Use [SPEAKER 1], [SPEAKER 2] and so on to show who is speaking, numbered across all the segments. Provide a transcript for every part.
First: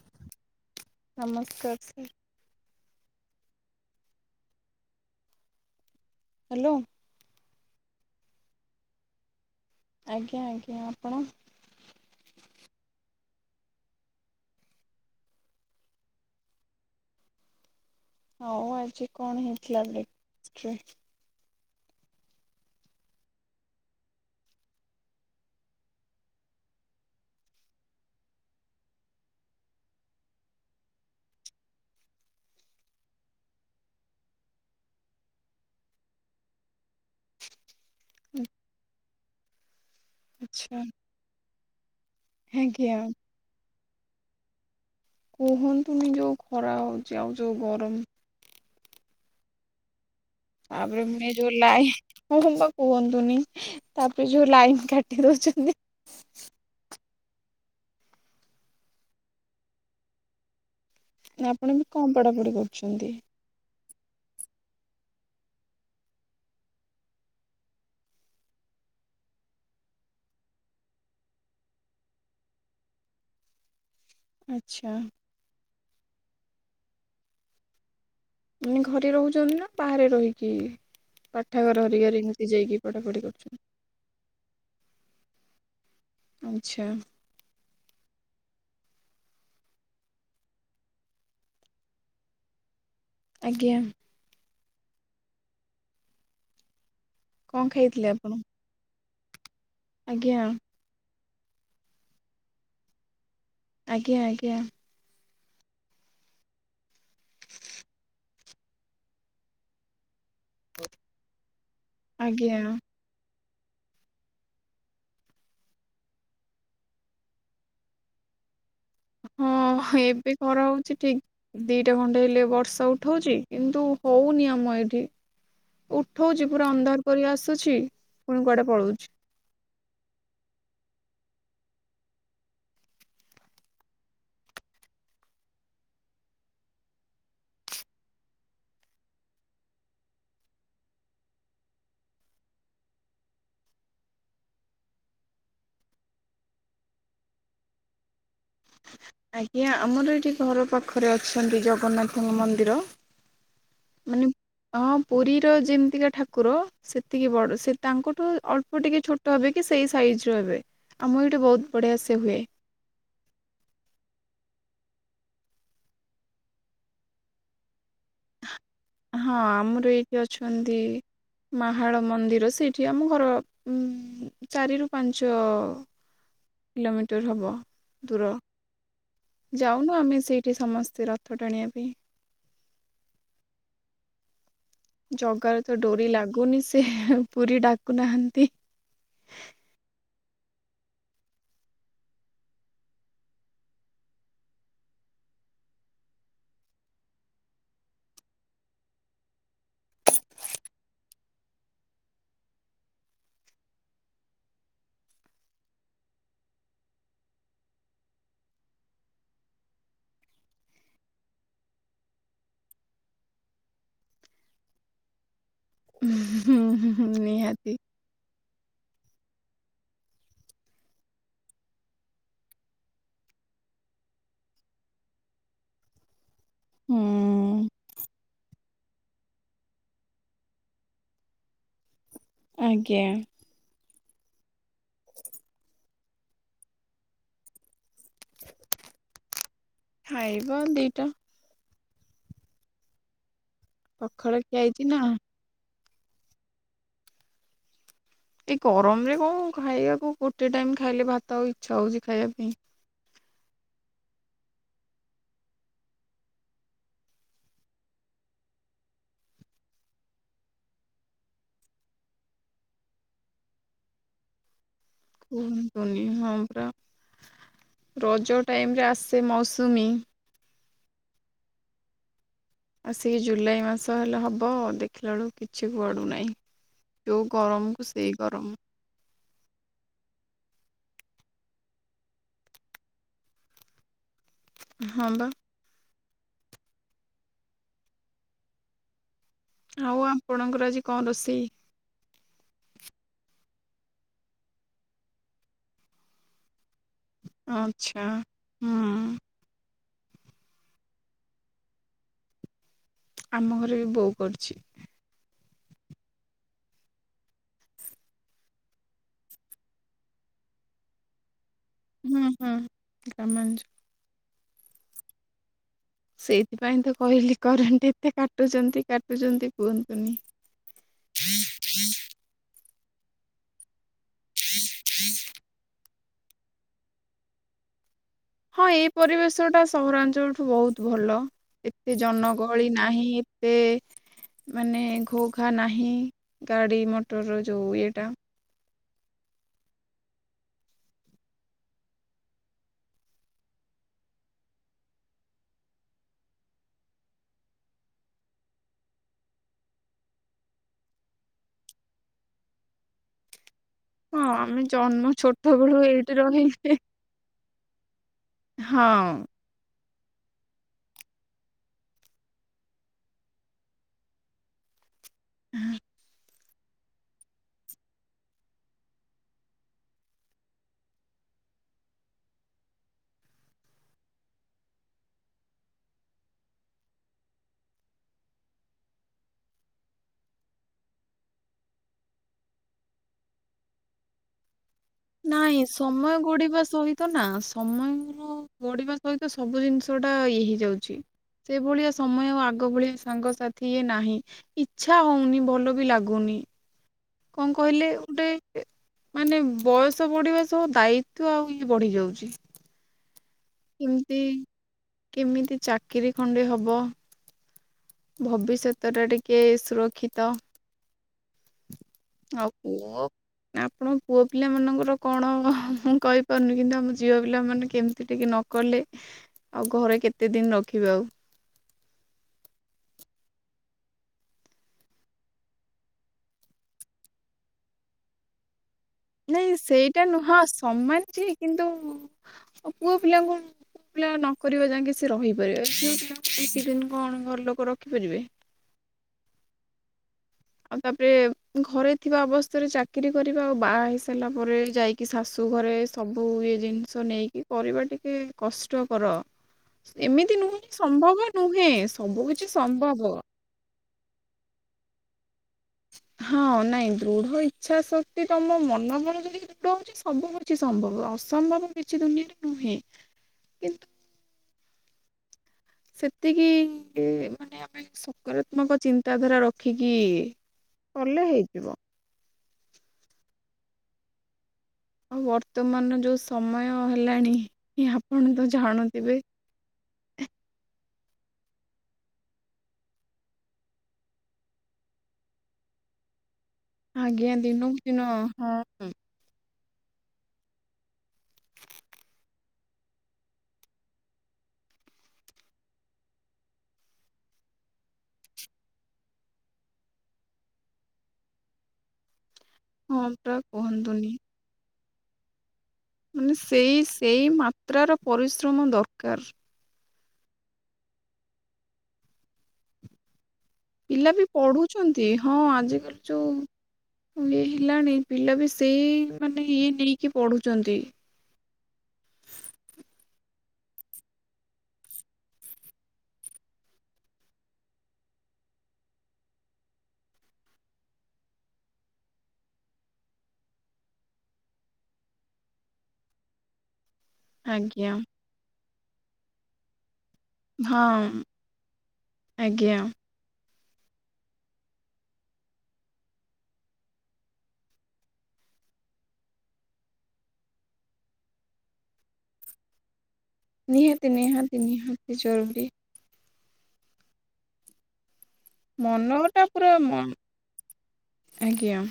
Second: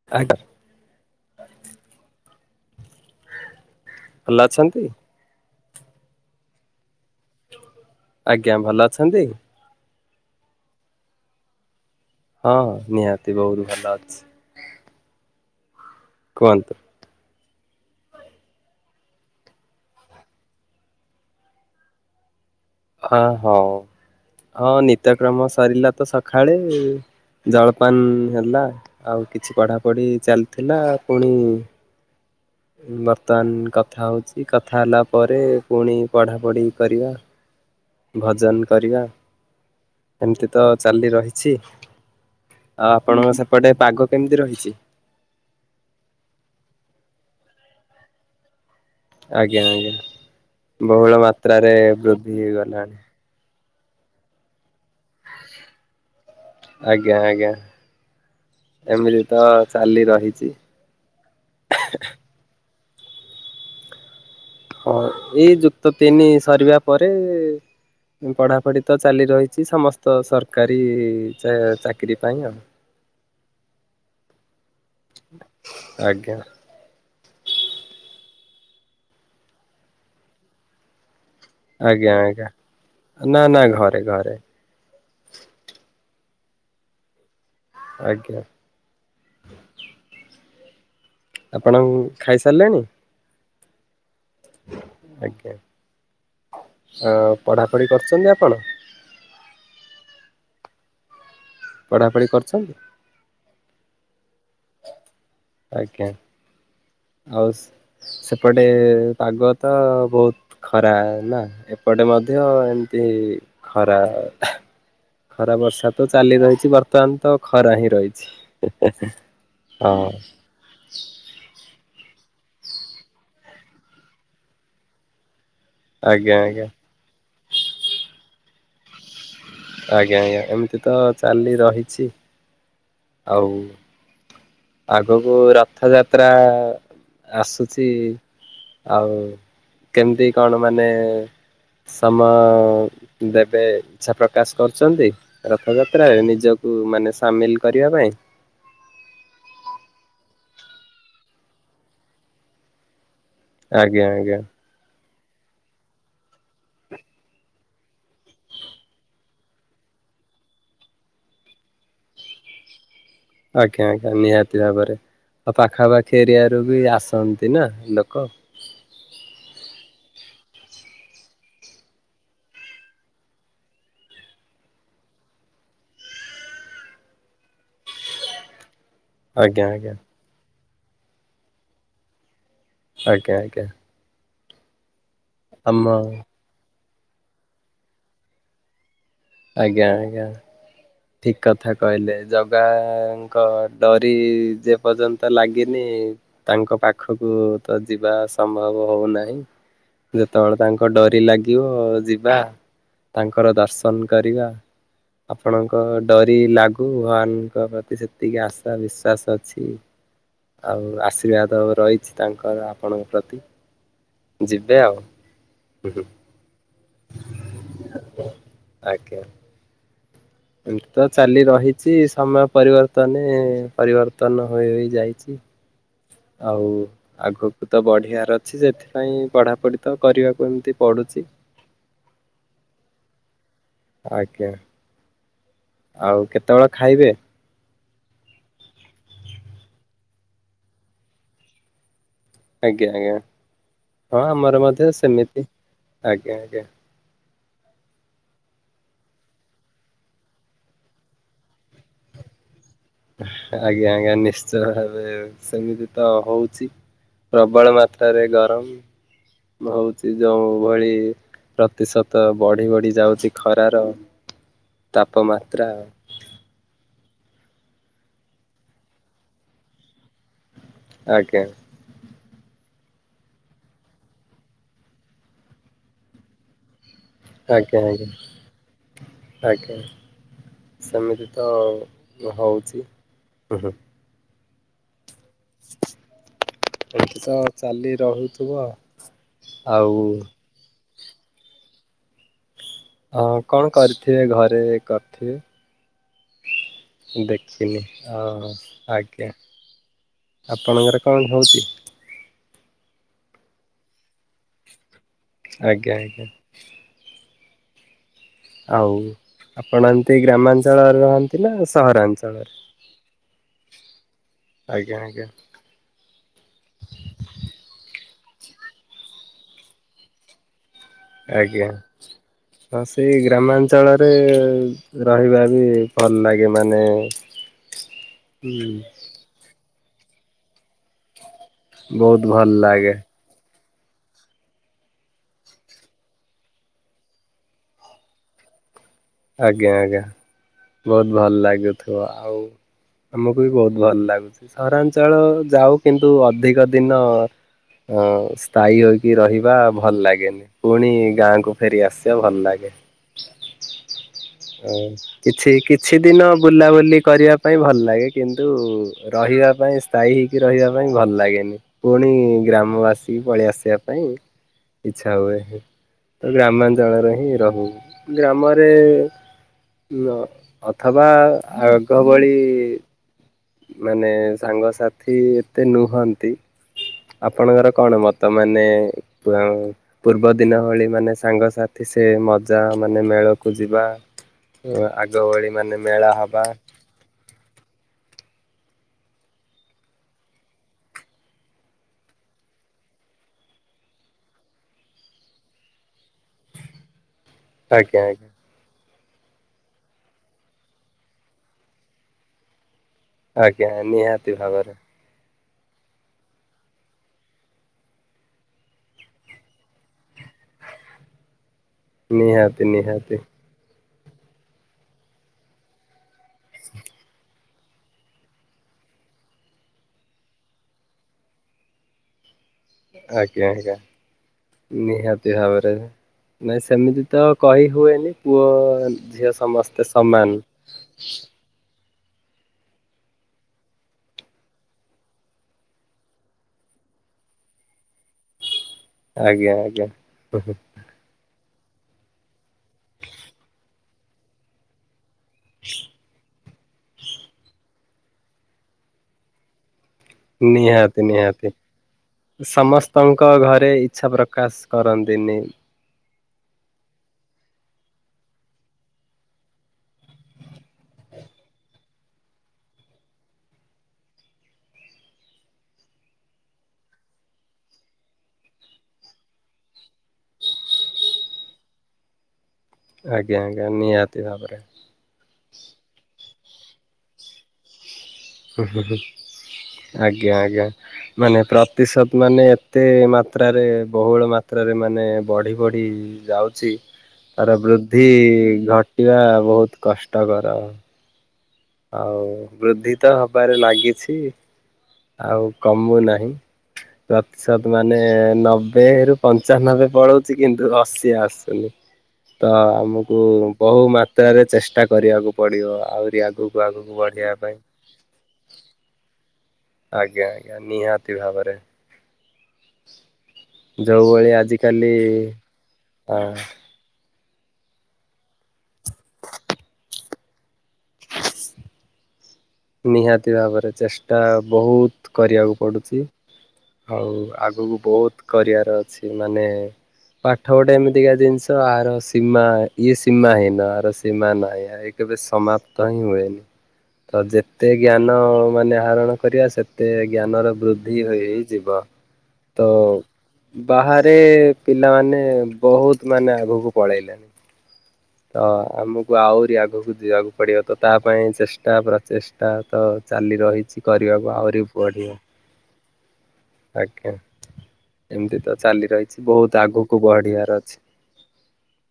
[SPEAKER 1] [unintelligible]
[SPEAKER 2] ନମସ୍କାର ସାର୍।
[SPEAKER 1] ଭଲ ଅଛନ୍ତି।
[SPEAKER 2] ହାଲୋ।
[SPEAKER 1] ଆଜ୍ଞା ଭଲ ଅଛନ୍ତି।
[SPEAKER 2] ଆଜ୍ଞା ଆଜ୍ଞା ଆପଣ।
[SPEAKER 1] ହଁ ନିହାତି ବହୁତ ଭଲ ଅଛି। କୁହନ୍ତୁ।
[SPEAKER 2] ଆଉ ଆଜି କଣ ହେଇଥିଲା ବ୍ରେକଫାଷ୍ଟ ରେ।
[SPEAKER 1] ହଁ ହଁ ନିତ୍ୟକ୍ରମ ସରିଲା ତ ସଖାଳୁ। ଜଳପାନ ହେଲା ଆଉ କିଛି ପଢାପଢି ଚାଲିଥିଲା ପୁଣି। ବର୍ତ୍ତମାନ କଥା ହଉଛି କଥା ହେଲା ପରେ ପୁଣି ପଢା ପଢି କରିବା। ଭଜନ କରିବା ଏମିତି ତ
[SPEAKER 2] ଆଚ୍ଛା
[SPEAKER 1] ଚାଲି ରହିଛି। ଆଉ
[SPEAKER 2] ଆଜ୍ଞା
[SPEAKER 1] ଆପଣଙ୍କ ସେପଟେ ପାଗ କେମିତି ରହିଛି।
[SPEAKER 2] କୁହନ୍ତୁନି ଯୋଉ ଖରା ହେଉଛି ଆଉ ଯୋଉ ଗରମ।
[SPEAKER 1] ଆଜ୍ଞା ଆଜ୍ଞା।
[SPEAKER 2] ତାପରେ
[SPEAKER 1] ବହୁଳ
[SPEAKER 2] ମେ ଜୋଉ
[SPEAKER 1] ମାତ୍ରାରେ ବୃଦ୍ଧି
[SPEAKER 2] ଲାଇନ ହଁ ବା
[SPEAKER 1] ହେଇଗଲାଣି
[SPEAKER 2] କୁହନ୍ତୁନି। ତାପରେ ଯୋଉ ଲାଇନ୍ କାଟି ଦଉଛନ୍ତି।
[SPEAKER 1] ଆଜ୍ଞା ଆଜ୍ଞା ଏମିତି ତ ଚାଲି ରହିଛି।
[SPEAKER 2] ଆପଣ ଏବେ କଣ ପଢାପଢି କରୁଛନ୍ତି।
[SPEAKER 1] ହଁ ଏଇ ଯୁକ୍ତ ତିନି ସରିବା ପରେ ଏ ପଢ଼ାପଢ଼ି ତ ଚାଲି ରହିଛି ସମସ୍ତ ସରକାରୀ ଚାକିରି ପାଇଁ ଆଉ।
[SPEAKER 2] ଆଚ୍ଛା।
[SPEAKER 1] ଆଜ୍ଞା।
[SPEAKER 2] ମାନେ ଘରେ ରହୁଛନ୍ତି ନା ବାହାରେ ରହିକି ପା ଠା ଘର
[SPEAKER 1] ଆଜ୍ଞା
[SPEAKER 2] ଘରିକାରେ
[SPEAKER 1] ଆଜ୍ଞା
[SPEAKER 2] ଇମିତି ଜାଇକି ପଢା ପଢ଼ି
[SPEAKER 1] ନା ନା
[SPEAKER 2] କରୁଛନ୍ତି।
[SPEAKER 1] ଘରେ ଘରେ।
[SPEAKER 2] ଆଚ୍ଛା।
[SPEAKER 1] ଆଜ୍ଞା। ଆପଣ ଖାଇସାରିଲେଣି?
[SPEAKER 2] ଆଜ୍ଞା।
[SPEAKER 1] ଆଜ୍ଞା ଅଂ
[SPEAKER 2] କଣ
[SPEAKER 1] ପଢାପଢି
[SPEAKER 2] ଖାଇଥିଲେ
[SPEAKER 1] କରୁଛନ୍ତି ଆପଣ?
[SPEAKER 2] ଆଜ୍ଞା।
[SPEAKER 1] ପଢ଼ାପଢ଼ି କରୁଛନ୍ତି?
[SPEAKER 2] ଆଜ୍ଞା ଆଜ୍ଞା।
[SPEAKER 1] ଆଜ୍ଞା ଆଉ ସେପଟେ ଏ ପାଗ ତ ବହୁତ। ଖରା ନା ଏପଟେ ମଧ୍ୟ
[SPEAKER 2] ଆଜ୍ଞା
[SPEAKER 1] ଏମିତି ଖରା ଖରା ବର୍ଷା ତ ଚାଲି ରହିଛି ବର୍ତ୍ତମାନ ତ ଖରା ହିଁ ରହିଛି।
[SPEAKER 2] ହଁ ଏବେ ଖରା ହଉଛି ଠିକ। ଦିଟା ଖଣ୍ଡେ ହେଲେ ବର୍ଷା ଉଠଉଚି କିନ୍ତୁ ହଉନି ଆମ ଏଠି।
[SPEAKER 1] ଆଜ୍ଞା ଆଜ୍ଞା
[SPEAKER 2] ଉଠଉଛି ପୁରା ଅନ୍ଧାର କରି ଆସୁଛି ପୁଣି କୁଆଡେ ପଳଉଛି।
[SPEAKER 1] ଆଜ୍ଞା ଆଜ୍ଞା ଏମିତି ତ ଚାଲି ରହିଛି। ଆଉ। ଆଗକୁ ରଥଯାତ୍ରା ଆ ଆସୁଚି। ଆଉ କେମତି କଣ ମାନେ? ସମୟ ଦେବେ ଇଚ୍ଛା ପ୍ରକାଶ କରୁଛନ୍ତି। ରଥଯାତ୍ରାରେ ନିଜକୁ ମାନେ ସାମିଲ କରିବା ପାଇଁ
[SPEAKER 2] ଆଜ୍ଞା ଆମର ଏଇଠି ଘର ପାଖରେ ଅଛନ୍ତି ଜଗନ୍ନାଥଙ୍କ ମନ୍ଦିର।
[SPEAKER 1] ଆଜ୍ଞା
[SPEAKER 2] ମାନେ
[SPEAKER 1] ଆଜ୍ଞା।
[SPEAKER 2] ହଁ ପୁରୀର ଯେମିତିକା ଠାକୁର ସେତିକି ବଡ଼ ସେ ତାଙ୍କଠୁ ଅଳ୍ପ ଟିକେ ଛୋଟ ହେବେ କି ସେଇ ସାଇଜ ର ହେବେ ଆମ ଏଇଠେ ବହୁତ ବଢିଆ ସେ ହୁଏ।
[SPEAKER 1] ଆଜ୍ଞା ଆଜ୍ଞା ନିହାତି ଭାବରେ ଆଉ ପାଖାପାଖି ଏରିଆରୁ ବି ଆସନ୍ତି ନା ଲୋକ।
[SPEAKER 2] ହଁ ଆମର ଏଇଠି ଅଛନ୍ତି। ମାହାଳ ମନ୍ଦିର ସେଇଠି ଆମ ଘର ଉଁ ଚାରିରୁ ପାଞ୍ଚ କିଲୋମିଟର ହବ ଦୂର
[SPEAKER 1] ଆଜ୍ଞା ଆଜ୍ଞା
[SPEAKER 2] ଯାଉନୁ ଆମେ ସେଇଠି ସମସ୍ତେ ର ଥ ଟାଣିଆ ପାଇଁ।
[SPEAKER 1] ଆଜ୍ଞା ଆଜ୍ଞା।
[SPEAKER 2] ଜଗାରେ ତ
[SPEAKER 1] ଆମ
[SPEAKER 2] ଡୋରି ଲାଗୁନି ସେ ପୁରୀ ଡାକୁନାହାନ୍ତି।
[SPEAKER 1] ଆଜ୍ଞା ଆଜ୍ଞା। ଠିକ କଥା କହିଲେ ଜଗାଙ୍କ ଡରି ଯେ ପର୍ଯ୍ୟନ୍ତ ଲାଗିନି ତାଙ୍କ ପାଖକୁ ତ ଯିବା ସମ୍ଭବ ନାହିଁ। ଯେତେବେଳେ ତାଙ୍କ ଡରି ଲାଗିବ ଯିବା। ତାଙ୍କର ଦର୍ଶନ କରିବା ଆପଣଙ୍କ ଙ୍କ ଡରି ଲାଗୁ ଭଗବାନଙ୍କ ପ୍ରତି ସେତିକି ଆଶା ବିଶ୍ଵାସ ଅଛି। ଆଉ ଆଶୀର୍ବାଦ ରହିଛି ତାଙ୍କର ଆପଣଙ୍କ ପ୍ରତି। ଯିବେ ଆଉ।
[SPEAKER 2] ହୁଁ ହୁଁ ହୁଁ ନିହାତି।
[SPEAKER 1] ଆଞା। ଏମିତି ତ ଚାଲି ରହିଛି, ସମୟ ପରିବର୍ତ୍ତନେ ପରିବର୍ତ୍ତନ ହୋଇ ଯାଇଛି। ଆଉ ଆଗକୁ
[SPEAKER 2] ହୁଁ
[SPEAKER 1] ତ ବଢ଼ିବାର ଅଛି, ସେଥିପାଇଁ ପଢ଼ାପଢ଼ି ତ କରିବାକୁ ଏମିତି ପଡ଼ୁଛି।
[SPEAKER 2] ଆଜ୍ଞା।
[SPEAKER 1] ଆଜ୍ଞା।
[SPEAKER 2] ହ
[SPEAKER 1] ଆଉ କେତେବେଳେ ଖାଇବେ?
[SPEAKER 2] ଖାଇବା ଦିଟା
[SPEAKER 1] ଆଜ୍ଞା ଆଜ୍ଞା ହଁ
[SPEAKER 2] ପଖାଳ ଖିଆ
[SPEAKER 1] ଆମର
[SPEAKER 2] ହେଇଛି
[SPEAKER 1] ମଧ୍ୟ
[SPEAKER 2] ନା
[SPEAKER 1] ସେମିତି ଆଜ୍ଞା ଆଜ୍ଞା।
[SPEAKER 2] ଏଇ ଗରମରେ କଣ ଖାଇବାକୁ, ଗୋଟେ ଟାଇମ ଖାଇଲେ ଭାତ ଆଉ ଇଚ୍ଛା ହଉଛି ଖାଇବା ପାଇଁ।
[SPEAKER 1] ଆଜ୍ଞା ଆଜ୍ଞା ନିଶ୍ଚୟ ଭାବେ ସେମିତି ତ ହଉଛି। ପ୍ରବଳ ମାତ୍ରାରେ ଗରମ ହଉଚି ଯୋଉଭଳି। ପ୍ରତିଶତ ବଢ଼ି ବଢ଼ି ଯାଉଛି ଖରାର। ତାପମାତ୍ରା
[SPEAKER 2] କୁହନ୍ତୁନି, ହଁ ପରା ରଜ ଟାଇମରେ ଆସେ ମୌସୁମୀ।
[SPEAKER 1] ଅଜ୍ଞା।
[SPEAKER 2] ଆସିକି ଜୁଲାଇ ମାସ ହେଲେ ହବ, ଦେଖିଲା ବେଳକୁ କିଛି କୁଆଡୁ ନାହିଁ। ଯୋଉ
[SPEAKER 1] ଆଜ୍ଞା
[SPEAKER 2] ଗରମକୁ
[SPEAKER 1] ଆଜ୍ଞା
[SPEAKER 2] ସେଇ ଗରମ।
[SPEAKER 1] ଆଜ୍ଞା। ସେମିତି ତ ଇଏ ହଉଛି ଉଁ- ହୁଁ।
[SPEAKER 2] ହଁ ବା।
[SPEAKER 1] ଏଠି ତ ଚାଲି ରହୁଥିବ।
[SPEAKER 2] ଆଉ ଆପଣଙ୍କର ଆଜି କଣ ରୋଷେଇ?
[SPEAKER 1] ହଁ କଣ କରିଥିବେ, ଘରେ କରିଥିବେ। ଦେଖିନି
[SPEAKER 2] ଆଚ୍ଛା
[SPEAKER 1] ହ
[SPEAKER 2] ହୁଁ
[SPEAKER 1] ଆଜ୍ଞା, ଆପଣଙ୍କର କଣ ହଉଛି?
[SPEAKER 2] ଆମ ଘରେ ବି ବୋଉ କରୁଛି।
[SPEAKER 1] ଆଜ୍ଞା ଆଜ୍ଞା। ଆଉ ଆପଣ ଏମତି ଗ୍ରାମାଞ୍ଚଳରେ ରହନ୍ତି ନା ସହରାଞ୍ଚଳରେ?
[SPEAKER 2] ଗ୍ରାମାଞ୍ଚ
[SPEAKER 1] ଆଜ୍ଞା ଆଜ୍ଞା।
[SPEAKER 2] ସେଇଥିପାଇଁ ତ କହିଲି, କରେଣ୍ଟ ଏତେ କାଟୁଛନ୍ତି କାଟୁଛନ୍ତି କୁହନ୍ତୁନି।
[SPEAKER 1] ଆଜ୍ଞା ହଁ ସେଇ ଗ୍ରାମାଞ୍ଚଳରେ ରହିବା ବି ଭଲ ଲାଗେ ମାନେ
[SPEAKER 2] ହଁ
[SPEAKER 1] ହୁଁ
[SPEAKER 2] ଏଇ ପରିବେଶଟା ସହରାଞ୍ଚଳଠୁ ବହୁତ ଭଲ, ଏତେ
[SPEAKER 1] ବହୁତ ଭଲ
[SPEAKER 2] ଜନଗହଳି
[SPEAKER 1] ଲାଗେ
[SPEAKER 2] ନାହିଁ ଏ ଏ ମାନେ ଘୋ ଘା ନାହିଁ, ଗାଡ଼ି ମଟର ଯୋଉ ଇଏଟା।
[SPEAKER 1] ଆଜ୍ଞା ଆଜ୍ଞା। ବହୁତ ଭଲ ଲାଗୁଥିବ ଆଉ। ଆମକୁ ବି ବହୁତ ଭଲ ଲାଗୁଛି, ସହରାଞ୍ଚଳ ଯାଉ କିନ୍ତୁ ଅଧିକ ଦିନ ହଁ ସ୍ଥାୟୀ ହୋଇକି ରହିବା ଭଲ ଲାଗେନି। ପୁଣି ଗାଁକୁ ଫେରି ଆସିବାକୁ ଭଲ ଲାଗେ।
[SPEAKER 2] ହଁ ଆମେ
[SPEAKER 1] ଆ
[SPEAKER 2] ଜନ୍ମ ଛୋଟ
[SPEAKER 1] କିଛି
[SPEAKER 2] ବେଳୁ
[SPEAKER 1] କିଛି
[SPEAKER 2] ଏଇଠି
[SPEAKER 1] ଦିନ
[SPEAKER 2] ରହି
[SPEAKER 1] ବୁଲାବୁଲି କରିଆ ପାଇଁ ଭଲ ଲାଗେ, କିନ୍ତୁ
[SPEAKER 2] ହଁ
[SPEAKER 1] ରହିବା ପାଇଁ ସ୍ଥାୟୀ ହେଇକି ରହିବା ପାଇଁ ଭଲ ଲାଗେନି, ପୁଣି ଗ୍ରାମବାସୀ ପଳେଇ ଆସିବା ପାଇଁ ଇଚ୍ଛା ହୁଏ, ତ ଗ୍ରାମାଞ୍ଚଳରେ ହିଁ ରହୁ। ଗ୍ରାମରେ ନାଁ ଅଥବା ଆଗ ଭଳି ମାନେ ସାଙ୍ଗସାଥି ଏତେ ନୁହଁନ୍ତି ଆପଣଙ୍କର କଣ ମତ ମାନେ [unintelligible] ପୂର୍ବ ଦିନ ଭଳି, ମାନେ ସାଙ୍ଗସାଥି ସେ ମଜା ମାନେ ମେଳକୁ ଯିବା। ଆଗ ଭଳି ମାନେ ମେଳା ହବା।
[SPEAKER 2] ତ ନା ସମୟର ବଢିବା ସହିତ, ସବୁ ଜିନିଷ ଟା ଇଏ ହେଇଯାଉଛି। ସେଇ ଭଳିଆ ସମୟ, ଆଉ ଆଗ ଭଳିଆ ସାଙ୍ଗସାଥି ଇଏ ନାହିଁ। ଇଚ୍ଛା ହଉନି ଭଲ ବି ଲାଗୁନି। କଣ କହିଲେ
[SPEAKER 1] ଆଜ୍ଞା
[SPEAKER 2] ଗୋଟେ
[SPEAKER 1] ଆଜ୍ଞା
[SPEAKER 2] ମାନେ ବୟସ ବଢିବା ସହ ଦାୟିତ୍ଵ ଆଉ ଇଏ ବଢି ଯାଉଚି।
[SPEAKER 1] ଆଜ୍ଞା ନିହାତି ଭାବରେ।
[SPEAKER 2] କେମିତି ଚାକିରିୀ ଖଣ୍ଡେ ହବ। ଭବିଷ୍ୟତଟା ଟିକେ ସୁରକ୍ଷିତ
[SPEAKER 1] ନିହାତି
[SPEAKER 2] [unintelligible]
[SPEAKER 1] ନିହାତି
[SPEAKER 2] ଆପଣଙ୍କ ପୁଅ ପିଲାମାନାନଙ୍କର କଣ ମୁଁ କହିପାରୁନି କିନ୍ତୁ ଆମ ଝିଅ ପିଲାମାନେ କେମିତି ଟିକେ ନ କଲେ ଆଉ ଘରେ କେତେ ଦିନ ରଖିବେ ଆଉ।
[SPEAKER 1] ଆଜ୍ଞା ଆଜ୍ଞା। ନିହାତି ଭାବରେ। ନାଇଁ ସେମିତି ତ କହି ହୁଏନି ପୁଅ ଝିଅ
[SPEAKER 2] ନାଇଁ
[SPEAKER 1] ସମସ୍ତେ
[SPEAKER 2] ସେଇଟା
[SPEAKER 1] ସମାନ
[SPEAKER 2] ନୁହଁ ସମାନଛି କିନ୍ତୁ ପୁଅ ପିଲାଙ୍କୁ ପୁଅ ପିଲା ନ କରିବା ଯାକେ ସେ ରହିପାରିବେ। ଝିଅ ପିଲା କିଛିଦିନ କଣ ଘର ଲୋକ ରଖିପାରିବେ।
[SPEAKER 1] ଆଜ୍ଞା ଆଜ୍ଞା।
[SPEAKER 2] ଆଉ ତାପରେ ଘରେ ଥିବା ଅବସ୍ଥାରେ ଚାକିରି କରିବା ଆଉ ବାହା ହେଇସାରିଲା ପରେ ଯାଇ କି ଶାଶୁ ଘରେ ସବୁ ଇଏ ଜିନିଷ ନେଇକି କରିବା ଟିକେ କଷ୍ଟକର। ଏମିତି ନୁହେଁ
[SPEAKER 1] ନିହାତି
[SPEAKER 2] ସମ୍ଭବ
[SPEAKER 1] ନିହାତି
[SPEAKER 2] ନୁହେଁ ସବୁ କିଛି ସମ୍ଭବ।
[SPEAKER 1] ସମସ୍ତଙ୍କ ଘରେ ଇଚ୍ଛା ପ୍ରକାଶ କରନ୍ତିନି।
[SPEAKER 2] ହଁ ନାଇଁ ଦୃଢ ଇଚ୍ଛା ଶକ୍ତି ତମ ମନ ବାଳ ଯଦି ଦୃଢ ହଉଚି ସବୁ କିଛି ସମ୍ଭବ ଅସମ୍ଭବ କିଛି ଦୁନିଆରେ ନୁହେଁ। କିନ୍ତୁ ସେତିକି ଇଏ ମାନେ ସକାରାତ୍ମକ ଚିନ୍ତାଧାରା ରଖିକି କଲେ ହେଇଯିବ।
[SPEAKER 1] ଆଜ୍ଞା ଆଜ୍ଞା ନିହାତି ଭାବରେ।
[SPEAKER 2] ଆଉ ବର୍ତ୍ତମାନର ଯୋଉ ସମୟ ହେଲାଣି କି ଆପ
[SPEAKER 1] ଆଜ୍ଞା ଆଜ୍ଞା। ମାନେ ପ୍ରତିଶତ ମାନେ ଏତେ ମାତ୍ରାରେ ବହୁଳ ମାତ୍ରାରେ ମାନେ ବଢି ବଢି ଯାଉଚି,
[SPEAKER 2] ଆଜ୍ଞା
[SPEAKER 1] ତାର
[SPEAKER 2] ଦିନକୁ ଦିନ
[SPEAKER 1] ବୃଦ୍ଧି
[SPEAKER 2] ହଁ
[SPEAKER 1] ଘଟିବା ବହୁତ କଷ୍ଟକର। ଆଉ ବୃଦ୍ଧି ତ ହବାରେ ଲାଗିଛି ଆଉ କମୁ ନାହିଁ। ପ୍ରତିଶତ ମାନେ ନବେ ରୁ ପଞ୍ଚାନବେ ପଳଉଛି କିନ୍ତୁ ଅଶୀ ଆସୁନି।
[SPEAKER 2] ହଁ
[SPEAKER 1] ତ ଆମକୁ
[SPEAKER 2] ପୁରା
[SPEAKER 1] ବହୁ
[SPEAKER 2] କୁହନ୍ତୁନି
[SPEAKER 1] ମାତ୍ରାରେ ଚେଷ୍ଟା କରିବାକୁ ପଡିବ। ଆହୁରି
[SPEAKER 2] ମାନେ
[SPEAKER 1] ଆଗକୁ
[SPEAKER 2] ସେଇ
[SPEAKER 1] ଆଗକୁ
[SPEAKER 2] ସେଇ
[SPEAKER 1] ବଢିବା ପାଇଁ।
[SPEAKER 2] ମାତ୍ରାର ପରିଶ୍ରମ ଦରକାର।
[SPEAKER 1] ଆଜ୍ଞା ଆଜ୍ଞା ନିହାତି ଭାବରେ। ଯୋଉ
[SPEAKER 2] ପିଲା ବି
[SPEAKER 1] ଭଳି ଆଜିକାଲି
[SPEAKER 2] ପଢୁଛନ୍ତି ହଁ ଆଜିିକାଲି ଯୋଉ
[SPEAKER 1] ହଁ
[SPEAKER 2] ଇଏ ହେଲାଣି ପିଲା ବି ସେଇ ମାନେ ଇଏ ନେଇକି ପଢୁଛନ୍ତି।
[SPEAKER 1] ନିହାତି ଭାବରେ ଚେଷ୍ଟା ବହୁତ କରିବାକୁ ପଡୁଚି। ଆଉ ଆଗକୁ ବହୁତ କରିବାର ଅଛି ମାନେ ପାଠ ଗୋଟେ ଏମିତିକା ଜିନିଷ ଆର ସୀମା ଇଏ ସୀମା ହିନ ଆର ସୀମା ନାହିଁ। କେବେ ସମାପ୍ତ ହିଁ ହୁଏନି। ତ ଯେତେ
[SPEAKER 2] ଆଜ୍ଞା
[SPEAKER 1] ଜ୍ଞାନ ମାନେ ଆହରଣ କରିବା ସେ ସେତେ ଜ୍ଞାନର
[SPEAKER 2] ହଁ
[SPEAKER 1] ବୃଦ୍ଧି ହୋଇ ହୋଇ ଯିବ। ତ
[SPEAKER 2] ଆଜ୍ଞା
[SPEAKER 1] ବାହାରେ ପିଲାମାନେ ବହୁତ ମାନେ ଆଗକୁ ପଳେଇଲେଣିି। ତ ଆମକୁ ଆହୁରି ଆଗକୁ ଯିବାକୁ ପଡିବ। ତ ତା ପାଇଁ ଚେଷ୍ଟା ପ୍ରଚେଷ୍ଟା ତ ଚାଲି ରହିଛି
[SPEAKER 2] ନିହାତି
[SPEAKER 1] କରିବାକୁ
[SPEAKER 2] ନିହାତି
[SPEAKER 1] ଆହୁରି ବଢିବ।
[SPEAKER 2] ନିହାତି ଜରୁରୀ
[SPEAKER 1] ଆଜ୍ଞା। ଏମିତି ତ ଚାଲି ରହିଚି
[SPEAKER 2] ମନଟା
[SPEAKER 1] ବହୁତ
[SPEAKER 2] ପୁରା ମ
[SPEAKER 1] ଆଗକୁ ବଢିବାର ଅଛି।
[SPEAKER 2] ଆଜ୍ଞା।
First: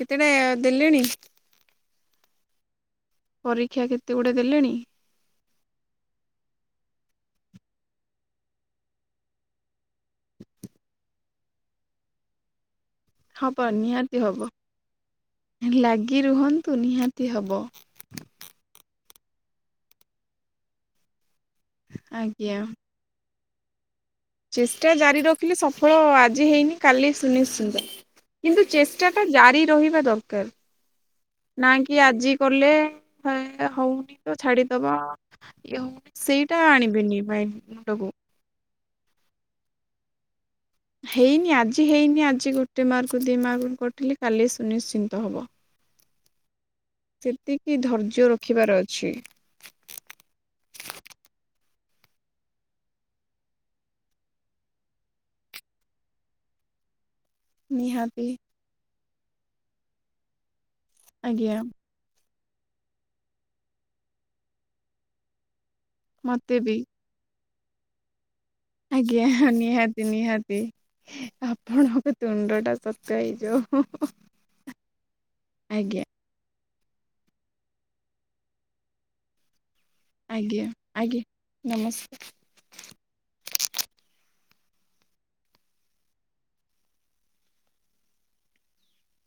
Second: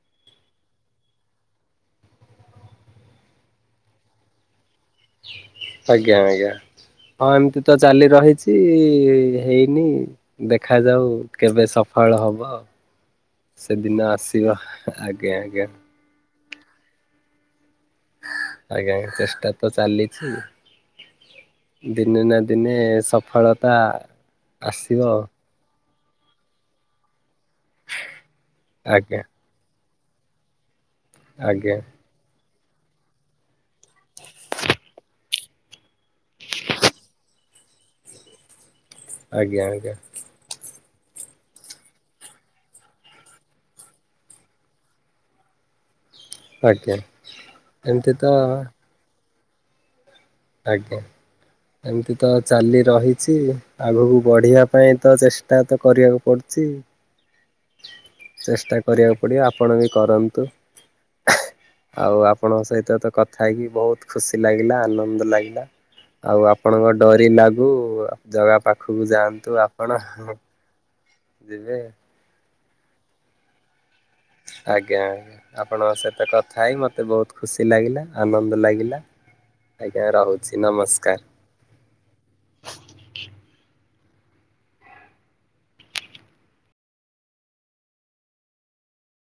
[SPEAKER 2] କେତେଟା ଦେଲେଣି? ପରୀକ୍ଷା କେତେ ଗୁଡ଼େ ଦେଲେଣି?
[SPEAKER 1] ଆଜ୍ଞା ଆଜ୍ଞା। ହଁ ଏମତି ତ ଚାଲି ରହିଚି ହେଇନି। ଦେଖାଯାଉ କେବେ ସଫଳ ହବ।
[SPEAKER 2] ହବ
[SPEAKER 1] ସେଦିନ
[SPEAKER 2] ନିହାତି
[SPEAKER 1] ଆସିବ
[SPEAKER 2] ହବ
[SPEAKER 1] ଆଜ୍ଞା ଆଜ୍ଞା
[SPEAKER 2] ଲାଗି ରୁହନ୍ତୁ ନିହାତି ହବ।
[SPEAKER 1] ଆଜ୍ଞା ଚେଷ୍ଟା ତ ଚାଲିଚି। ଦିନେ ନା
[SPEAKER 2] ଆଜ୍ଞା
[SPEAKER 1] ଦିନେ ସଫଳତା
[SPEAKER 2] ଚେଷ୍ଟା
[SPEAKER 1] ଆସିବ
[SPEAKER 2] ଜାରି ରଖିଲେ ସଫଳ ଆଜି ହେଇନି କାଲି ସୁନିଚିତ୍ତ। କିନ୍ତୁ ଚେଷ୍ଟା
[SPEAKER 1] ଆଜ୍ଞା
[SPEAKER 2] ଟା ଜାରି ରହିବା ଦରକାର ନା
[SPEAKER 1] ଆଜ୍ଞା
[SPEAKER 2] କି ଆଜି କଲେ ହଉନି ତ ଛାଡିଦବ। ସେଇଟା ଆଣିବେନି ମାଇ ମୁଣ୍ଡକୁ।
[SPEAKER 1] ଆଜ୍ଞା ଆଜ୍ଞା।
[SPEAKER 2] ହେଇନି ଆଜି ହେଇନି ଆଜି ଗୋଟେ ମାର୍କ ଦି ମାର୍କ କଟିଲି କାଲି ସୁନିଶ୍ଚିନ୍ତ ହବ।
[SPEAKER 1] ଆଜ୍ଞା
[SPEAKER 2] ସେତିକି
[SPEAKER 1] ଏମିତି
[SPEAKER 2] ଧୈର୍ଯ୍ୟ
[SPEAKER 1] ତ
[SPEAKER 2] ରଖିବାର ଅଛି।
[SPEAKER 1] ଆଜ୍ଞା ଏମିତି ତ ଚାଲି ରହିଛି। ଆଗକୁ ବଢିବା ପାଇଁ ତ ଚେଷ୍ଟା ତ କରିବାକୁ ପଡୁଛି।
[SPEAKER 2] ହ
[SPEAKER 1] ଚେଷ୍ଟା କରିବାକୁ ପଡିବ ଆପଣ ବି କରନ୍ତୁ।
[SPEAKER 2] ଆଜ୍ଞା।
[SPEAKER 1] ଆଉ ଆପଣଙ୍କ ସହିତ ତ କଥା ହେଇକି ବହୁତ ଖୁସି ଲାଗିଲା ଆନନ୍ଦ ଲାଗିଲା। ଆଉ
[SPEAKER 2] ମତେ ବି
[SPEAKER 1] ଆପଣଙ୍କ ଡରି ଲାଗୁ ଜଗା ପାଖ
[SPEAKER 2] ଆଜ୍ଞା ନିହାତି ନିହାତି।
[SPEAKER 1] ଯିବେ।
[SPEAKER 2] ଆପଣଙ୍କ ଦ୍ଵନ୍ଦ ଟା [unintelligible] ହେଇଯାଉ।
[SPEAKER 1] ଆଜ୍ଞା ଆପଣଙ୍କ
[SPEAKER 2] ଆଜ୍ଞା
[SPEAKER 1] ସହିତ କଥା ହେଇ ମତେ ବହୁତ ଖୁସି ଲାଗିଲା ଆନନ୍ଦ ଲାଗିଲା। ଆଜ୍ଞା ରହୁଛି
[SPEAKER 2] ଆଜ୍ଞା
[SPEAKER 1] ନମସ୍କାର।
[SPEAKER 2] ଆଜ୍ଞା ନମସ୍କାର।